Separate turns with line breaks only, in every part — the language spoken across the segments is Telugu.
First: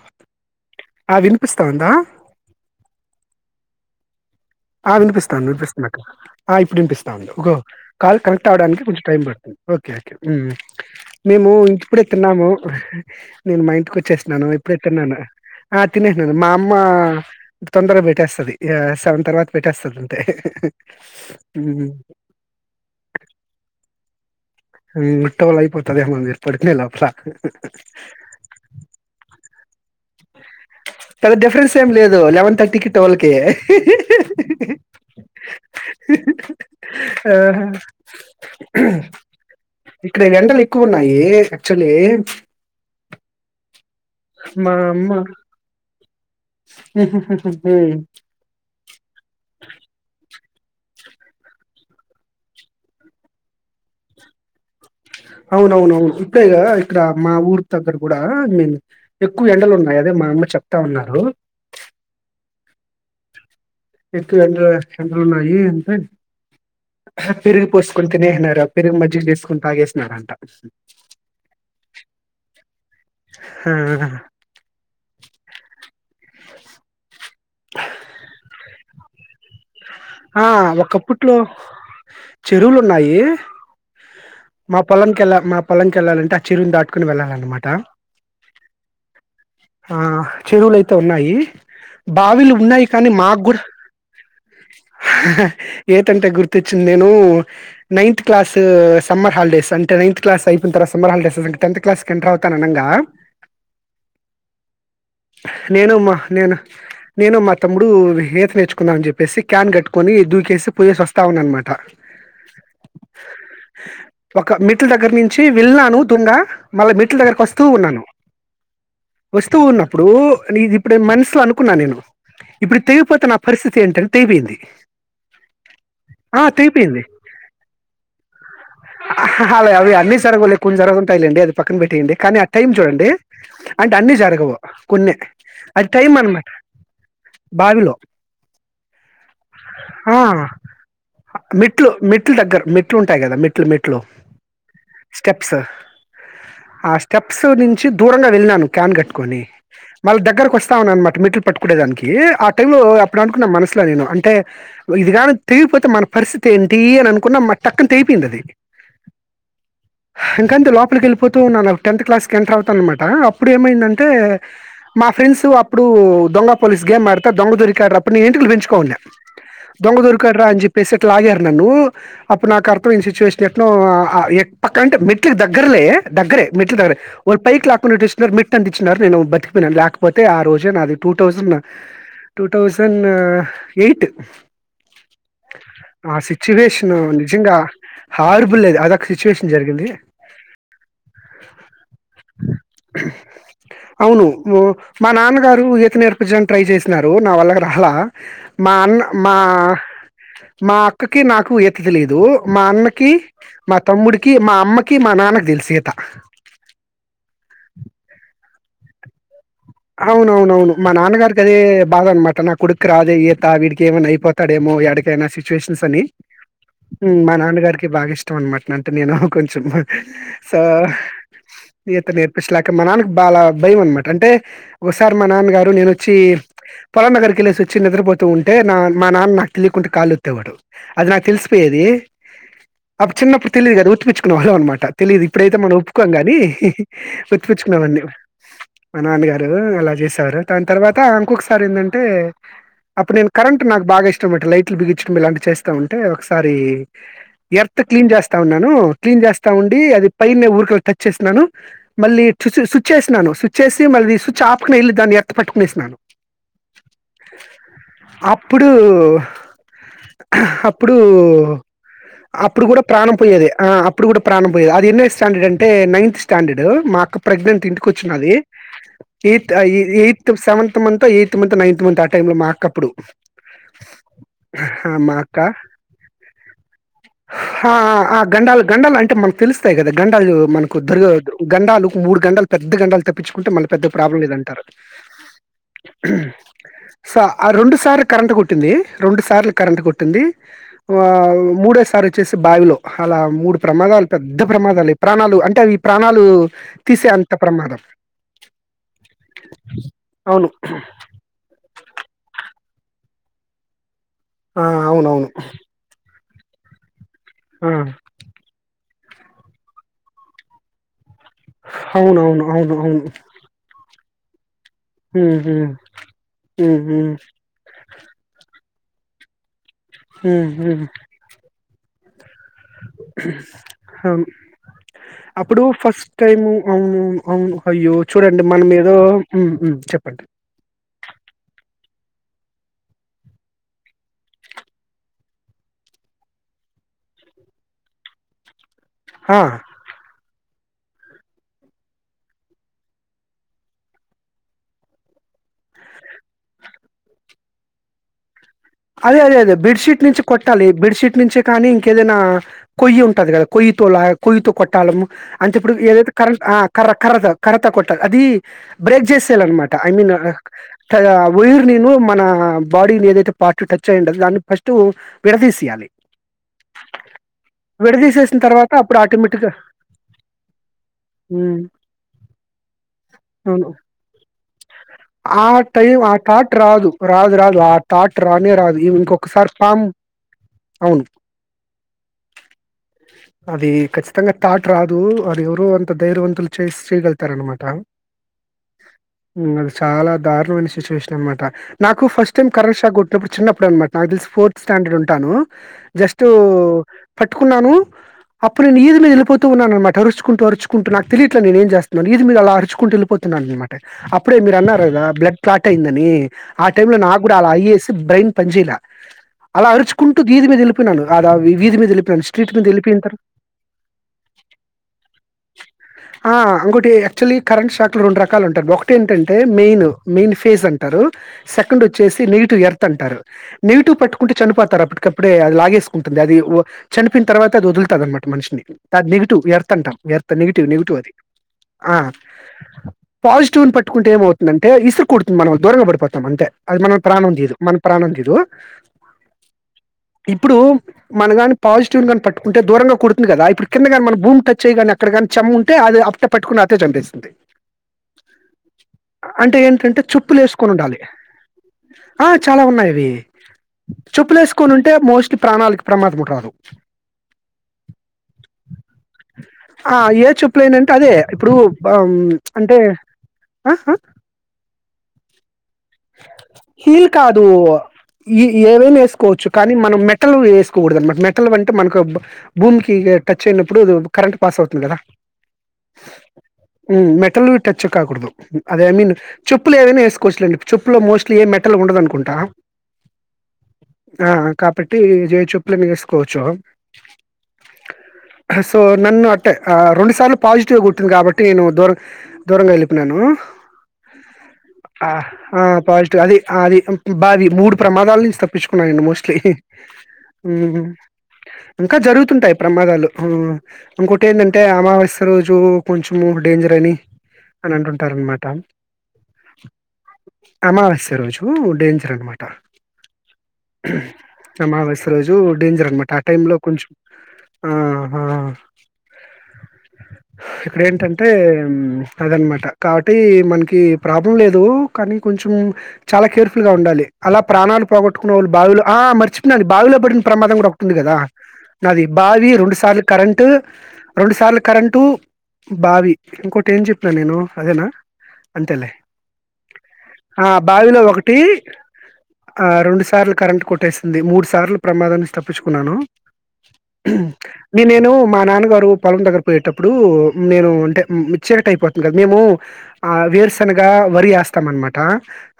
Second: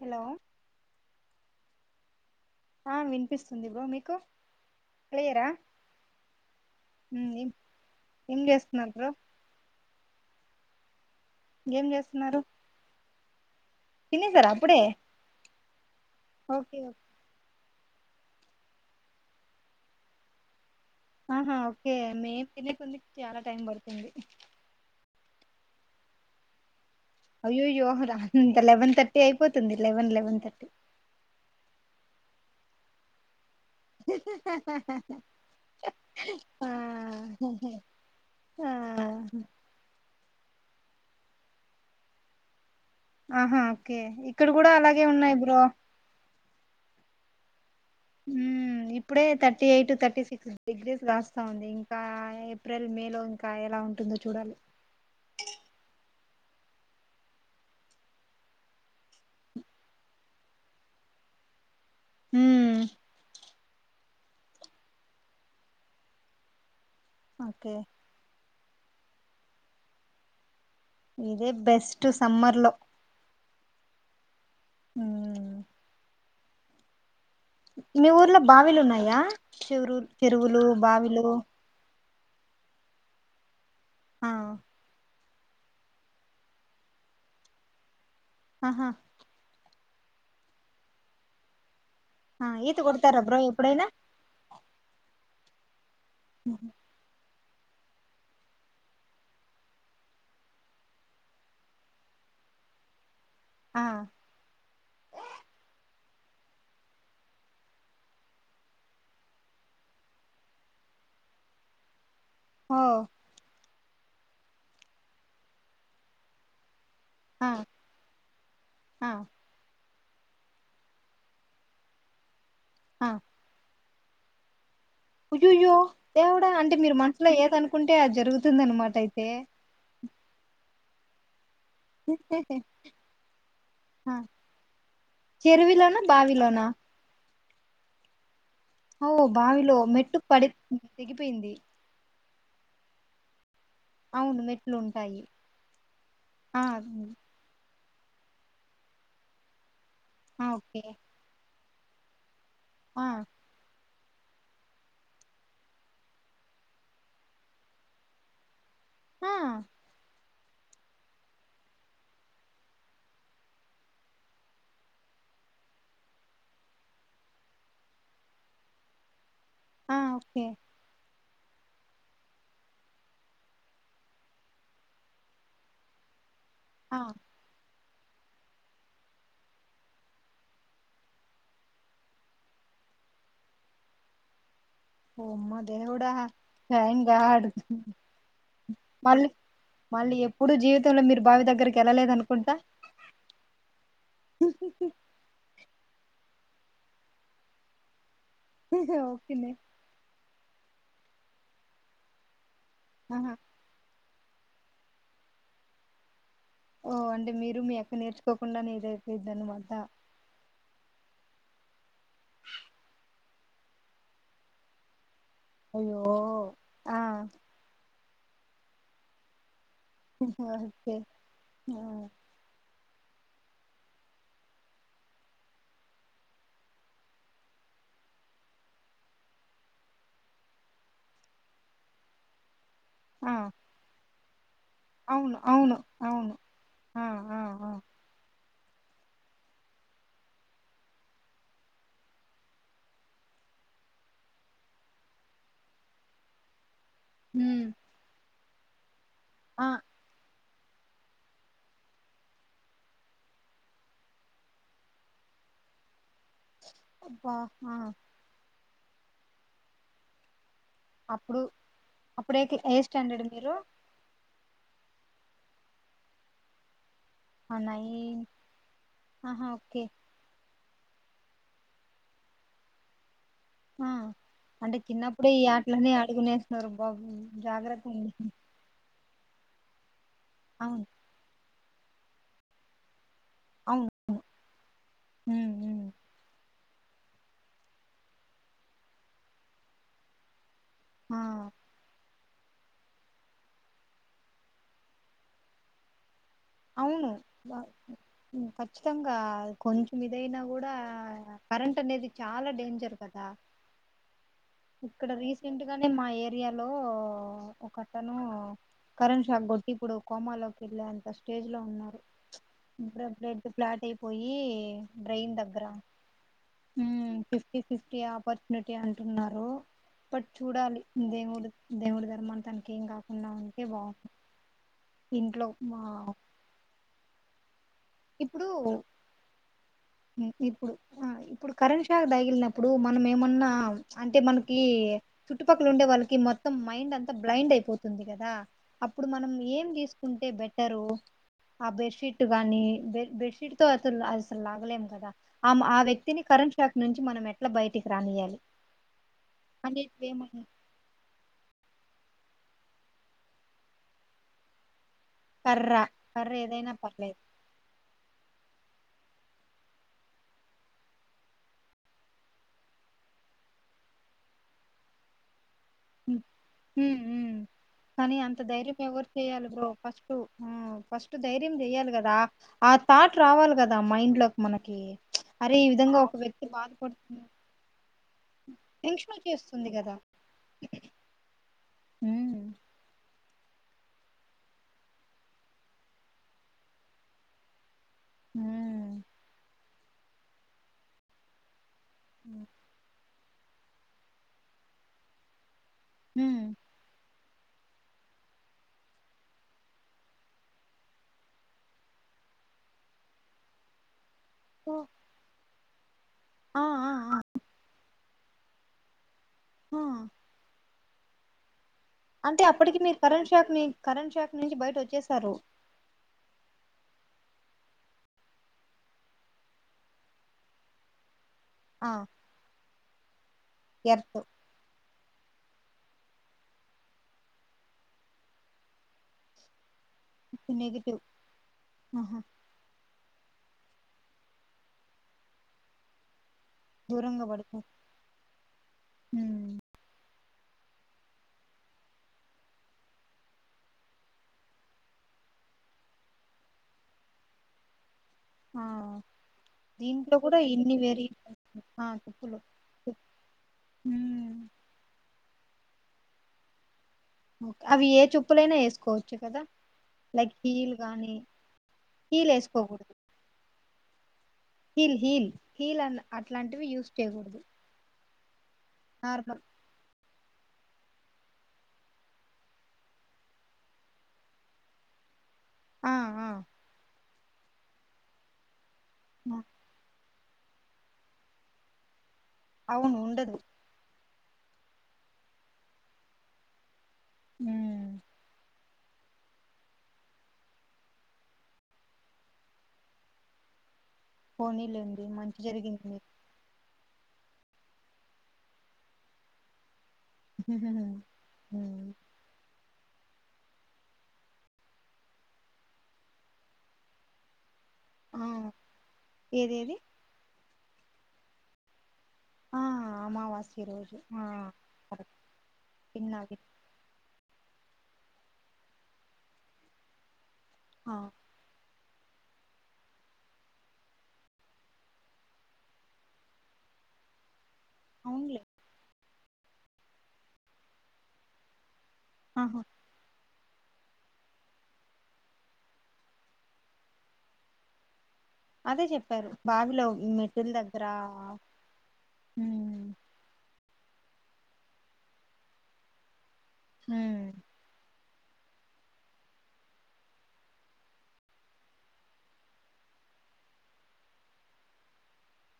హలో
ఆ వినిపిస్తా ఉందా
ఆ వినిపిస్తుంది బ్రో మీకు
ఆ వినిపిస్తాను
క్లియరా
వినిపిస్తాను అక్కడ ఆ ఇప్పుడు వినిపిస్తాఉంది
ఏం
కాల్
ఏం
కనెక్ట్ అవడానికి
చేస్తున్నారు
కొంచెం
బ్రో
టైం పడుతుంది ఓకే మ్ మేము
ఏం
ఇంటిప్పుడు
చేస్తున్నారు
తిన్నాము నేను మా ఇంటికి వచ్చేసినాను
తినేసారా
ఎప్పుడై
అప్పుడే
తెన్నాను తినహినాను మా అమ్మ
ఓకే ఓకే
తొందరగా పెట్టేస్తుది సెవెన్ తర్వాత పెట్టేస్తుందింటే
ఆహా ఓకే మ పిల్లికి ఉంది చాలా టైం పడుతుంది
ముట్టల్ళ అయిపోతాదేమో మీరు పడుకనే లోపు
అయ్యోయ్యో రా లెవెన్ తర్టీ అయిపోతే eleven eleven thirty
eleven thirty కి టువెల్కి
హహహహహహహహహ ఆ ఆ
ఆహా
హహహహ
కువున్నాయి అక్చుల్లీ
ఆహా కే ఇక్కడ కూడా అలాగే ఉన్నాయి బ్రో
మ్హ్ హ్ హ హ
మ్ ఇప్పుడే thirty eight to thirty six degrees కాస్తా ఉంది ఇంకా ఏప్రిల్ మే లో ఇంకా ఎలా ఉంటుందో చూడాలి
అవునవునవును ఇక్కడ ఇక్కడ మా ఊర్ దగ్గర కూడా ఐ మీన్ ఎక్కువ ఎండలు ఉన్నాయి అదే మా అమ్మ చెప్తా ఉన్నారు
ఉం
ఎక్కు ఎండలు ఎండలున్నాయి అంటె ఫిరిగి
ఓకే
పోర్స్కొ తనే ఏనార పెరుగు మజ్జిగ చేసుకుని తాగేసినారంట
ఇదే బెస్ట్ సమ్మర్ లో
హా ఆ
మీ ఊర్లో బావిలు ఉన్నాయి యా చె
ఆ!
చెరువులు బావిలు
ఒకప్పట్లో చెరువులు ఉన్నాయి
ఆ
మా పొలంకి వెళ్ళ మా పొలంకి వెళ్ళాలంటే ఆ చిరువుని దాటుకుని వెళ్ళాలన్నమాట
ఆహా
ఆ చెరువులుయితే ఉన్నాయి
ఆ
బావిలు
ఈత
ఉన్నాయి కానీ
కొడతారా బ్రో
మాగ్ గూడా
ఎప్పుడైనా
హహహహ అ ఈత అంటే గుర్తిచ్చింది నేను నైన్త్ క్లాస్ సమ్మర్ హాలిడేస్ అంటే నైత్ క్లాస్ అయిపోన తర్వాత సమ్మర్ హాలిడేస్ టెన్త్ క్లాస్ కు ఎంటర్ అవుతనగా
ఆ
నేను మా నేను నేను మా తమ్ముడు ఈత నేర్చుకుందాం అని చెప్పేసి క్యాన్ కట్టుకొని దూకేసి పోయేసి వస్తా ఉన్నా అన్నమాట
ఓ
ఒక మెట్లు దగ్గర నుంచి వెళ్ళనాను తుంగా మళ్ళ మెట్లు దగ్గరకి
ఆ
వస్తూ ఉన్నాను
ఆ
వస్తూ ఉన్నా ఇప్పుడు నీది ఇప్పుడే మనసులో అనుకున్నా నేను ఇప్పుడు
ఆ
తెగిపోతే నా పరిస్థితి ఏంటి అని తెగిపోయింది
అయ్యయ్యో
ఆ
దేవుడా అంటే మీరు
తెగిపోయింది
మనసులో ఏద అనుకుంటే అది జరుగుతు తుంది అన్నమాట అయితే
అలా అవి అన్ని జరగవులే కొన్ని జరుగుతుంటాయి లే పక్కన పెట్టేయండి కానీ ఆ టైం చూడండి అంటే
ఆ
అన్ని జరగవు కొన్నే అది
చెరువులోనా
టైం అన్నమాట
బావిలోనా
బావిలో
ఓ బావిలో
ఆ
మెట్టుకు పడి తెగిపోయింది
మెట్లు మెట్లు దగ్గర మెట్లు ఉంటాయి కదా మెట్లు మెట్లు
అవును మెట్లు ఉంటాయి
స్టెప్స్ ఆ స్టెప్స్ ను చి దూరంగా వెళ్ళానాను క్యాన్ కట్టుకొని, మళ్ళ
ఆ
దగ్గర వస్తా
ఓకే
ఉన్నమాట మెట్లు పట్టుకుడేదానికి టైంలో
ఆ
అప్పుడు అనుకున్న మనసులో నేను అంటే ఇదిగాని తెలిగిపోతే మన పరిస్థితి ఏంటి అని అనుకున్న మ టక్కున తెపోయింది అది
ఆ
ఇంకంతే లోపలికి వెళ్ళిపోతూ వున్న టెన్త్ క్లాస్ కి ఎంటర్ అవుతాను అన్నమాట అప్పుడు ఏమైందంటే మా ఫ్రెండ్స్ అప్పుడు దొంగ పోలీస్ గేమ్ ఆడత దొంగ దొరికా ఆడారు అప్పుడు నీ ఎంటికలు పెంచుకోన్న
ఆ
దొంగ
ఓకే
దొరికారా అని చెప్పేసి లాగారు నన్ను అప్పుడు నాకు అర్థం సిచ్యువేషన్ ఎటో పక్క అంటే మెట్లకి దగ్గరలే దగ్గరే మెట్లు దగరే
ఆ
ఒక పైక్ లాక్ టూ మిట్ అందించినారు నేను బతిపోయినాను లేకపోతే ఆ రోజే నాది two thousand two thousand eight
ఓ అమ్మ దేవుడా
ఆ సిచ్యువేషన్
థాయగాడ్,
నిజంగా హార్బుల్ అది ఒక సిచువేషన్ జరిగింది
మళ్ళీ ఎప్పుడు జీవితంలో మీరు బావి దగ్గరికి వెళ్ళలేదు అనుకుంటా
అవును ను మా నాన్నగారు ఈత ఎంకరేజే చేసినారు నా వాళ్ళకి రాలా మా అన్న మా
ఓకేనే
మా అక్క కి నాకు ఇదిలేదు మా అన్నకి
ఆహా
మా తమ్ముడి కి మా అమ్మకి మా నాన్నకి తెలుసేత
ఓ అండీ మీరు మీ అక్క నేర్చుకోకుండా నద ను మ
అవున అవున అవును మా నాన్నగారికి అదే బాధ అనమాట నా కుడుకు రాదే ఈత వీడికి ఏమన్నా అయిపోతాడేమో ఎడి కి నా సిచ్యువేషన్స్
అయ్యో
అన్ని
ఆ
మా నాన్నగారికి బాగా ఇష్టం ఇష్టం అనమాట అంటే నేను కొంచెం స
ఓకే ఆ
ఈత నరు పచ్చలాక మనను బాలా భయం అనమాట అంటే ఒకసారి మా నాన్నగారు నేనొచ్చి పొలం దగ్గరికి ఎలేసివచ్చి ఓసారి మా నాన్న గారు నేనొచ్చి వచ్చి నిద్రపోతూ ఉంటే నా మా నాన్న నాకు తెలియకుంటే కళ్ళోతే వాడుఅది నాకు తెలిసిపోయేది అప్పు
ఆ
చిన్నప్పు తెలియదు ఉత్పిచు న్డి [inaudible] తెలిదు
అవును
ఇప్పుడైతే మనం
అవును
ఒప్పుకోం గాని
అవును ఆ ఆ ఆ
ఒతిపచ్చుకున్నామన్నీ మా నాన్నగారూ అలా చేసారు దాని తర్వాత ఇంకొకసారి ఏందాంటె అప్పుడు నేను కరెంట్ నాకు బాగా ఇష్టం లైట్లు బిగించడంలాంటి చేస్తా ఉంటే ఒకసారి
ఉమ్
ఎర్త్ క్లీన్ జాస్తి తా ఉన్నాను క్లీన్ చేస్తా
ఆ
ఉండి అది పైన్నే ఉర్ టచ్ చేస్తున్నాను మళ్ళీ స్చ్ చేసునన్ను స్విచ్ చేసి మళ్ళీ చాపకునివెళ్ళి దాన్ని ఎత్త పట్టుకునేసాను
అబ్బా ఆ
ఇప్పుడు అప్పుడు
ఏ
అప్పుడు
ఏ
కూడా ప్రాణం
స్టాండర్డ్
పోయేది
మీరు
ఆ అప్పుడు కూడా ప్రాణం పోయే అది ఎన్న స్టాండర్డ్ అంటే నైన్త్ స్టాండర్డ్ మాకు ఒక
ఆ
ప్రెగ్నెంట్ ఇంటికి
నైన్
వచ్చినది
ఆహా
ఎయిత్ ఎయి
okay
eighth seventh month eighth month ninth month ఆ టైమ్ లో మా అక్కపుడు
ఆ అంటే చిన్నప్పుడే ఈ
అక్క
ఆటలనే అడుగునేస్తున్నారు బా జాగ్రత్త ఉ
మ తెలుస్తాయిదా గంటలు మనకు దొరవద్దు గండాలు మూడు గండాలు పెద్ద గండాలు తప్ప పెచ్చుకుంట మళ్ల పెద్ద
అవును
ప్రాబ్లం లేదంటారు.
ఉమ్ ఉమ్
సొ ఆ రెండు సార్లు కరెంటు కుట్టింది. రెండు సార్లు కరెంటు కొట్టింది. ఆ మూడొసారి వచ్చేసి బావిలో అలా మూడు ప్రమాదాలు పెద్ద ప్రమాదాలు ప్రాణాలు అంటే అవి ప్రాణాలు తీసే అంత ప్రమాదం.
చ్చితంగా కొంచెం ఇదైనా
అవును.
కూడా క రెంట్ అనేది చాల డేంజర్ కదా!
ఆ!
ఇక్కడ
అవునవును.
రీసెంట్ గానే మా ఏరి యాలో
ఆ!
ఒకతనూ కరెంట్ షాక్ కొట్టి ఇప్పుడు కోమాలోకి ఎళ్ళే స్టేజ్ లో ఉన్నారు. ప్చ్
అవునవును. అవును. అవును.
ఇప్పుడిప్పుడే ఫ్లాట్ అయి పొయీ బ్రేయిన్
హ్మ్.
దగ్గర
హ్మ్. హ్మ్.
మ్మ్
హ్మ్.
ఫిఫ్టీ ఫీఫ్టీ ఆపర్చట్ను టి అంటున్నారు బట్
హ్మ్.
చూడాలి
హ్మ్.
దేవుడు దేవుడు ధర్మాన తనకేం కాకున్నా ఉంటే బాగున్ను
అవును.
ఇంట్లో
అప్పుడు ఫస్ట్
మా-
టైం [unintelligible] అయ్యో చూడండి
ఇప్పుడు
మన మీద, మ్మ్ మ్మ్ చెప్పండి.
ఇప్పుడు ఆ ఇప్పుడు కరెంట్ షాక్ తగిలినప్పుడు మనం ఏమన్నా, ప్చ్ అంటే మనకీ చుట్టుపక్కల ఉండే వాళ్ళకి మొత్తం మైండ్ అంతా బ్లైండ్ అయిపోతుంది కదా, అ ప్పుడు మనం
ఆ!
ఏం తీసుకుంటే బె టరు ఆ బెడ్ షీట్ గానీ బెడ్ బెడ్షీట్ తో అసలు అసలు లాగలేం కదా ఆ మ ఆ వ్యక్తిని కరెంట్ షాక్ నుంచి మనం ఎట్ల బయటికి రానియాలి.
అదే అదే అదే బెడ్షీట్ నుంచి
అనేటివేమన్నా
కొట్టాలి బెడ్షీట్ నుంచి కానీ ఇం కేదైనా కొయ్యి ఉంటది కదా కొయ్యితో లా కొయ్యితో కొట్టాలమ్మ అంటే ఇప్పుడు
కర్ర
ఏదైతే కర
కర్ర
ఆ
ఏదైనా
కర్ర
పర్లేదు
కర్రత కరత కొట్టాలి అది బ్రేక్ చేసేలన్న మాట ఐ మీన్ కయా వైర్ నీ నూ మన బాడీని ఏదైతే పార్ట్ టచ్ అయ్యుంటాది దాన్ని ఫస్ట్ విడదీసి
మ్ మ్మ్ మ్మ్ కానీ
విడదీసేసిన
అంత
తర్వాత
ధైర్యం
అప్పుడు
ఎవరు చెయాలి
ఆటోమేటిక్‌గా
బ్రో. ఫస్ట్ ఊ ఫస్ట్ ధైర్యం
హ్మ్.
చెయ్యాలి కదా, ఆ థాట్ రావాలి
అవును.
కదా మైండ్ లో
ఆ టైమ్ ఆ థాట్ రాదు
బాధపడుతుంది
రాదు రాదు ఆ తాట్ రానే రాదు ఇ
టెన్షన్
ఇంకొకసారి
వచ్చేస్తుంది
పామ్
కదా
అవును
ఉమ్
అది ఖచ్చితంగా థాట్ రాదు అది ఎవరు అంత ధైర్యవంతులు చేసి చేయగలుతార అనమాట ఉమ్ చాలా దారుణమైన సిచ్యువేషన్ అనమాట నాకు ఫస్ట్ టైం కరం ష కొట్ నాకు చిన్నప్పుడు అనమాట నాకు తెలిసి ఫోర్త్ స్టాండర్డ్ ఉంటాను జస్టు పట్టుకున్నాను అప్పుడు నేను ఇది మీద వెళ్పోతూన్నానునమాట అరుచుకుంటూ అరుచుకుంటూ నాకు తెలియట్లే నేను ఏ చేస్తున్నాను ఇది మీద అలా అరుచుకుంటూ వెళ్పోతున్నాను అనమాట ఇప్పుడే మీరు
సో
అన్నారు కదా బ్లడ్ ప్లాటయిందని ఆ టైమ్ లో నాకు కూడా అలా ఐఎస్ బ్రెయిన్ పనించ ఇలా అలా
ఆ
అరుచుకుంటూ దీది మీద నను అదా వి వది మీద తెలి
అంటే
స్ట్రీట్
అప్పటికి
మీలి
మీరు కరెంట్ షాక్ ని కరెంట్ షాక్ నుంచి బయట వచ్చసారు
యాక్చువలీ కరెంట్ షాక్ రెండు రకాలు ఉంటారు ఒకట ఏంటంటే మెయిన్ మెయిన్ ఫేజ్ అంటారు సెకండ్
ఆ
వచ్చేసి నెగిటివ్ ఎర్త్ అంటారు నెగిటివ్
ఎర్త్
పట్టుకుంటే చనిపోతారు అప్పటిక అప్పుడే అది లాగేసుకుంటుంది అది చనిపోన తర్వాత వదులుతా అన్నమాట మనిషని అది నెగిటివ్ ఎర్ అంటం వర్థ నెగిటివ్ నెగిటివ్ అది ఆ
ఆహా
పాజిటివ్ ని పట్టుకుంటేమవుతుందంటే ఇసురు కుడుతుంది మనం దూరంగా పడిపోతం అంటే అది మన ప్రాణ
దూరంగా
వందదు
పడిపో
మన ప్రాణ వందదు ఇప్పుడు మనగాని పాజిటివ్ కాని పట్ ఉంటే దూరంగా కుడుతుంది కదా ఇప్పుడు కిందగాని మన భూమి టచ్యిగాని అక్కడ కాని చెమ్ ఉంటే అది అప్ట్ట పెట్టుకుని అతే చంపిస్తుంది
ఆ
అంటే ఏంటంటే
దీంట్లో కూడా
చప్పులు వేసుకొని
ఇన్ని
ఉండాలి
వేరియేషన్స్
ఆ
చెప్పులు
చాలా ఉన్నాయివి
ఉమ్
చప్పులు వేసుకొని ఉంటే మోస్ట్ ప్రాణల్క్ ప్రమాదకుంటా రాదు
అవి ఏ చూప్పులైనా వేసుకోవచ్చు కదా
ఆ ఏ
లైక్ హీలు
చెప్పులేనంటే అదే
గానీ
ఇప్పుడు ఆహ్,
హీలు
హ్మ్, అంటే
ఏస్కోకూడదు
ఆ హు
హిల్ హిల్ హిల్ అన్ అట్లాంటివి యూస్
హీల్
చేయకూడదు
కాదు ఈ ఏవైనా
నార్మల్
వేసుకోవచ్చు కానీ మనం మెట్ టలు వేసుకోకూడదండి మెటల్ వంటి మనకు అబ్ భూమికి టచ్ అయినప్పుడు కరెంట్ పాస్ అవుతుంది కదా
ఆ ఆ
హు మెటలు టచ్ కాకూడదు అదే నిను
ఆ.
చెప్పులు ఏమైన ఏసు కోశలండి చెప్పు లో మోస్ట్లీ ఏ మెటల్ ఉండదానుకోం
అవును ఉండదు
ఆ కాబట్టి జయచెప్పులైన వేసుకోవచ్చు
హు
సో నన్ను అట్టే ఆ రెండు సార్లు పాజిటివ్గా కొట్టింది కాబట్టి నేను దూర దూరంగా ఎల్లిపేనాను
పోనీలేండి
హా
మంచి
ఆ
జరిగింది మీకు
పాజిటివ్ అది ఆ అది తం తుమ్ భారీ మూడు ప్రమాదాల నుంచి తప్పించుకున్నా నేను మోస్ట్లీ
హుహూ
ఇంకా జరుగుతుంటై ప్రమాదాలు హు ఇంకోటెందంటే అమావస్య రోజు కొంచం డేంజర్ అని అని అంటుంటారు
ఆ
అన్నమాట
ఏదేది
అమావాస్య రోజు డేంజర్ అన్మాట
ఆ అమావాస్య రోజు ఆ
అమావాస్య
కరెక్ట్
రోజు డేంజర్ అన్మాట
విన్నా విన్నా
పూలో కొంచెం ఆ హా హా ఇక్కడ
ఆ,
ఏంటంటే ఏం అదనమాట కాబట్టి మనకి ప్రాబ్లెమ్ లేదు కాని కొంచం చాలా కేర్ఫుల్ గా ఉండాలి అలా ప్రాణాలు
అవునులే
పోగొట్టుకునోలు బావి లో ఆ మర్చి బావిలో పడిన ప్రమాదం కూడ ఉంది కదా నాది బావి
ఆహా
రెండు సార్లు కరెంట్ టు రెండు సార్లు కరెంటు బావి ఇంకోటి ఏం చెప్పిన నేను అదేనా
అదే
అంతేలే
చెప్పారు బావిలో మెట్టుల
ఆ
దగ్గర
బావిలో
ఆ
ఒకటి
హు
టేసింది మూడు సార్లు ప్రమాదాం నుంచి తప్ పిచుకున్నాను
ఉమ్
నే నేనూ మా నాన్నగారు పొలం దగ్గర పోయేటప్పుడు నేను అంటే మిక్చర్ టైపోతుంది కదా మేమూ ఆ వేరుశనగ వరి ఏస్తాం అనమాట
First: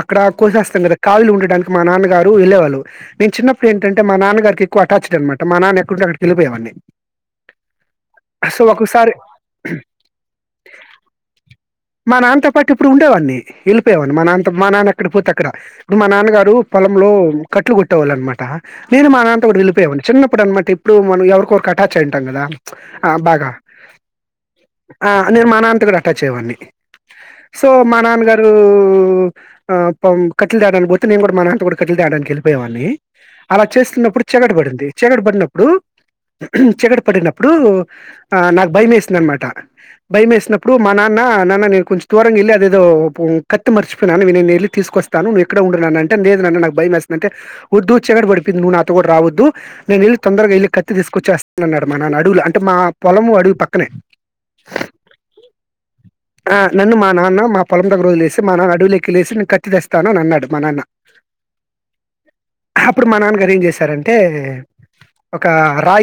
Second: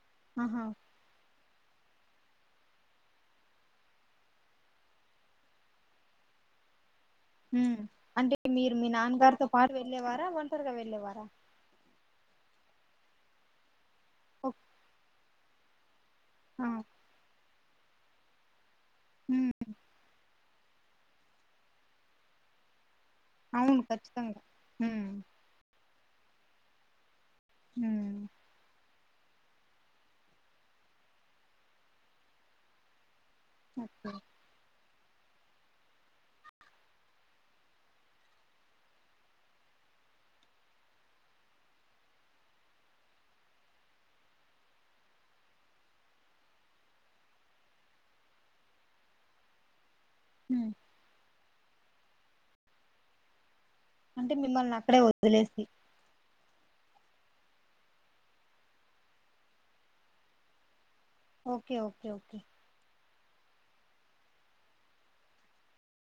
అక్కడ
ఆహా
కోసేస్తాం కదా కాళ్ళు ఉండడానికి మా నాన్న గారు ఏళ్ళే వాళ్ళు నేను చిన్నప్పుడు ఏంటంటే మా నాన్న గారికి ఎక్కువ అటాచ్డ్ అన్ మాట మా నాన్న ఎక్కడుంటే అక్కడికెళ్లి పోయే వాడిని
ఉమ్ అంటే మీరు మీ
ఒకసారి
నాన్నగారితో పాటు వెళ్ళేవారా ఒంటరిగా వెళ్ళేవారా
మా నాన్నతో పాటు ఇప్పుడు ఉండేవాన్ని ఎల్ పోయేవాడిని మా నాన్నతో
ఓ-
మా నాన్న ఎక్కడికి పోతే అక్ క్రా ఇప్పుడు మా నాన్నగారు
ఆ
పొలంలో కట్లు కొట్టేవాళ్ళు అనమాట నేను మా నాన్ డు
ఉమ్
వెళ్ళిపోయెవాడిని చిన్నప్పుడు అనమాట ఇప్పుడు మనం ఎవరికొఒకరికి అటాచ్ అయింటాం కదా ఆ బాగా
అవును ఖచ్చితంగా ఉమ్
ఆ నిర్మాణ అంతుడ టచ్ అయ్యే వాడిని సో మా
ఉమ్
నాన్న గారూ...... ఆ.. పాము కట్టలు తేడానికి పోతే నేను కూడా మా నాన్న తో పాటు కట్టెలు తేవడానికి వెళ్లి పొయ్యేవాడిని అలా
ఓకే
చేస్తున్నప్పుడు చీకటి పడినప్పుడు చీకటి పడినప్పుడు ఆ.. నాకూ భయమేసింది అనమాట భయమేసినప్పుడు మా నాన్న నాన్న నేను కొంచెం దూరంగా వెళ్ళి అదేదో కత్తి మర్చిపోయినాని నేను వెళ్ళి తీసుకొస్తాను నువ్వు ఇక్కడే ఉండు నాన్నా అంటే లేదు నాన్న నాకు భయమేస్తుంది అంటే వద్దు చీకటి పడిపోయింది నువ్వు నాక్ నువ్ కూడా రావద్దు నేను ఇల్లు తొందరగా ఎల్లి
ఉమ్
కత్తి తీసుకొచ్చేస్తన్నన్నాడు మన నడువులు అంటే మా పొలము అడవి పక్కనే
అంటే మిమ్మల్ని అక్కడే వదిలేసి
ఆ నన్ను మా నాన్న మా పొలం దగర వదిలేసి మా నాన్న అడవులెక్కి లేేసి నేను కత్తి తెస్తాను అని అన్నాడు మా నాన్న
ఓకే ఓకే ఓకే
గారు ఏం చేశారంటే ఒక రాయి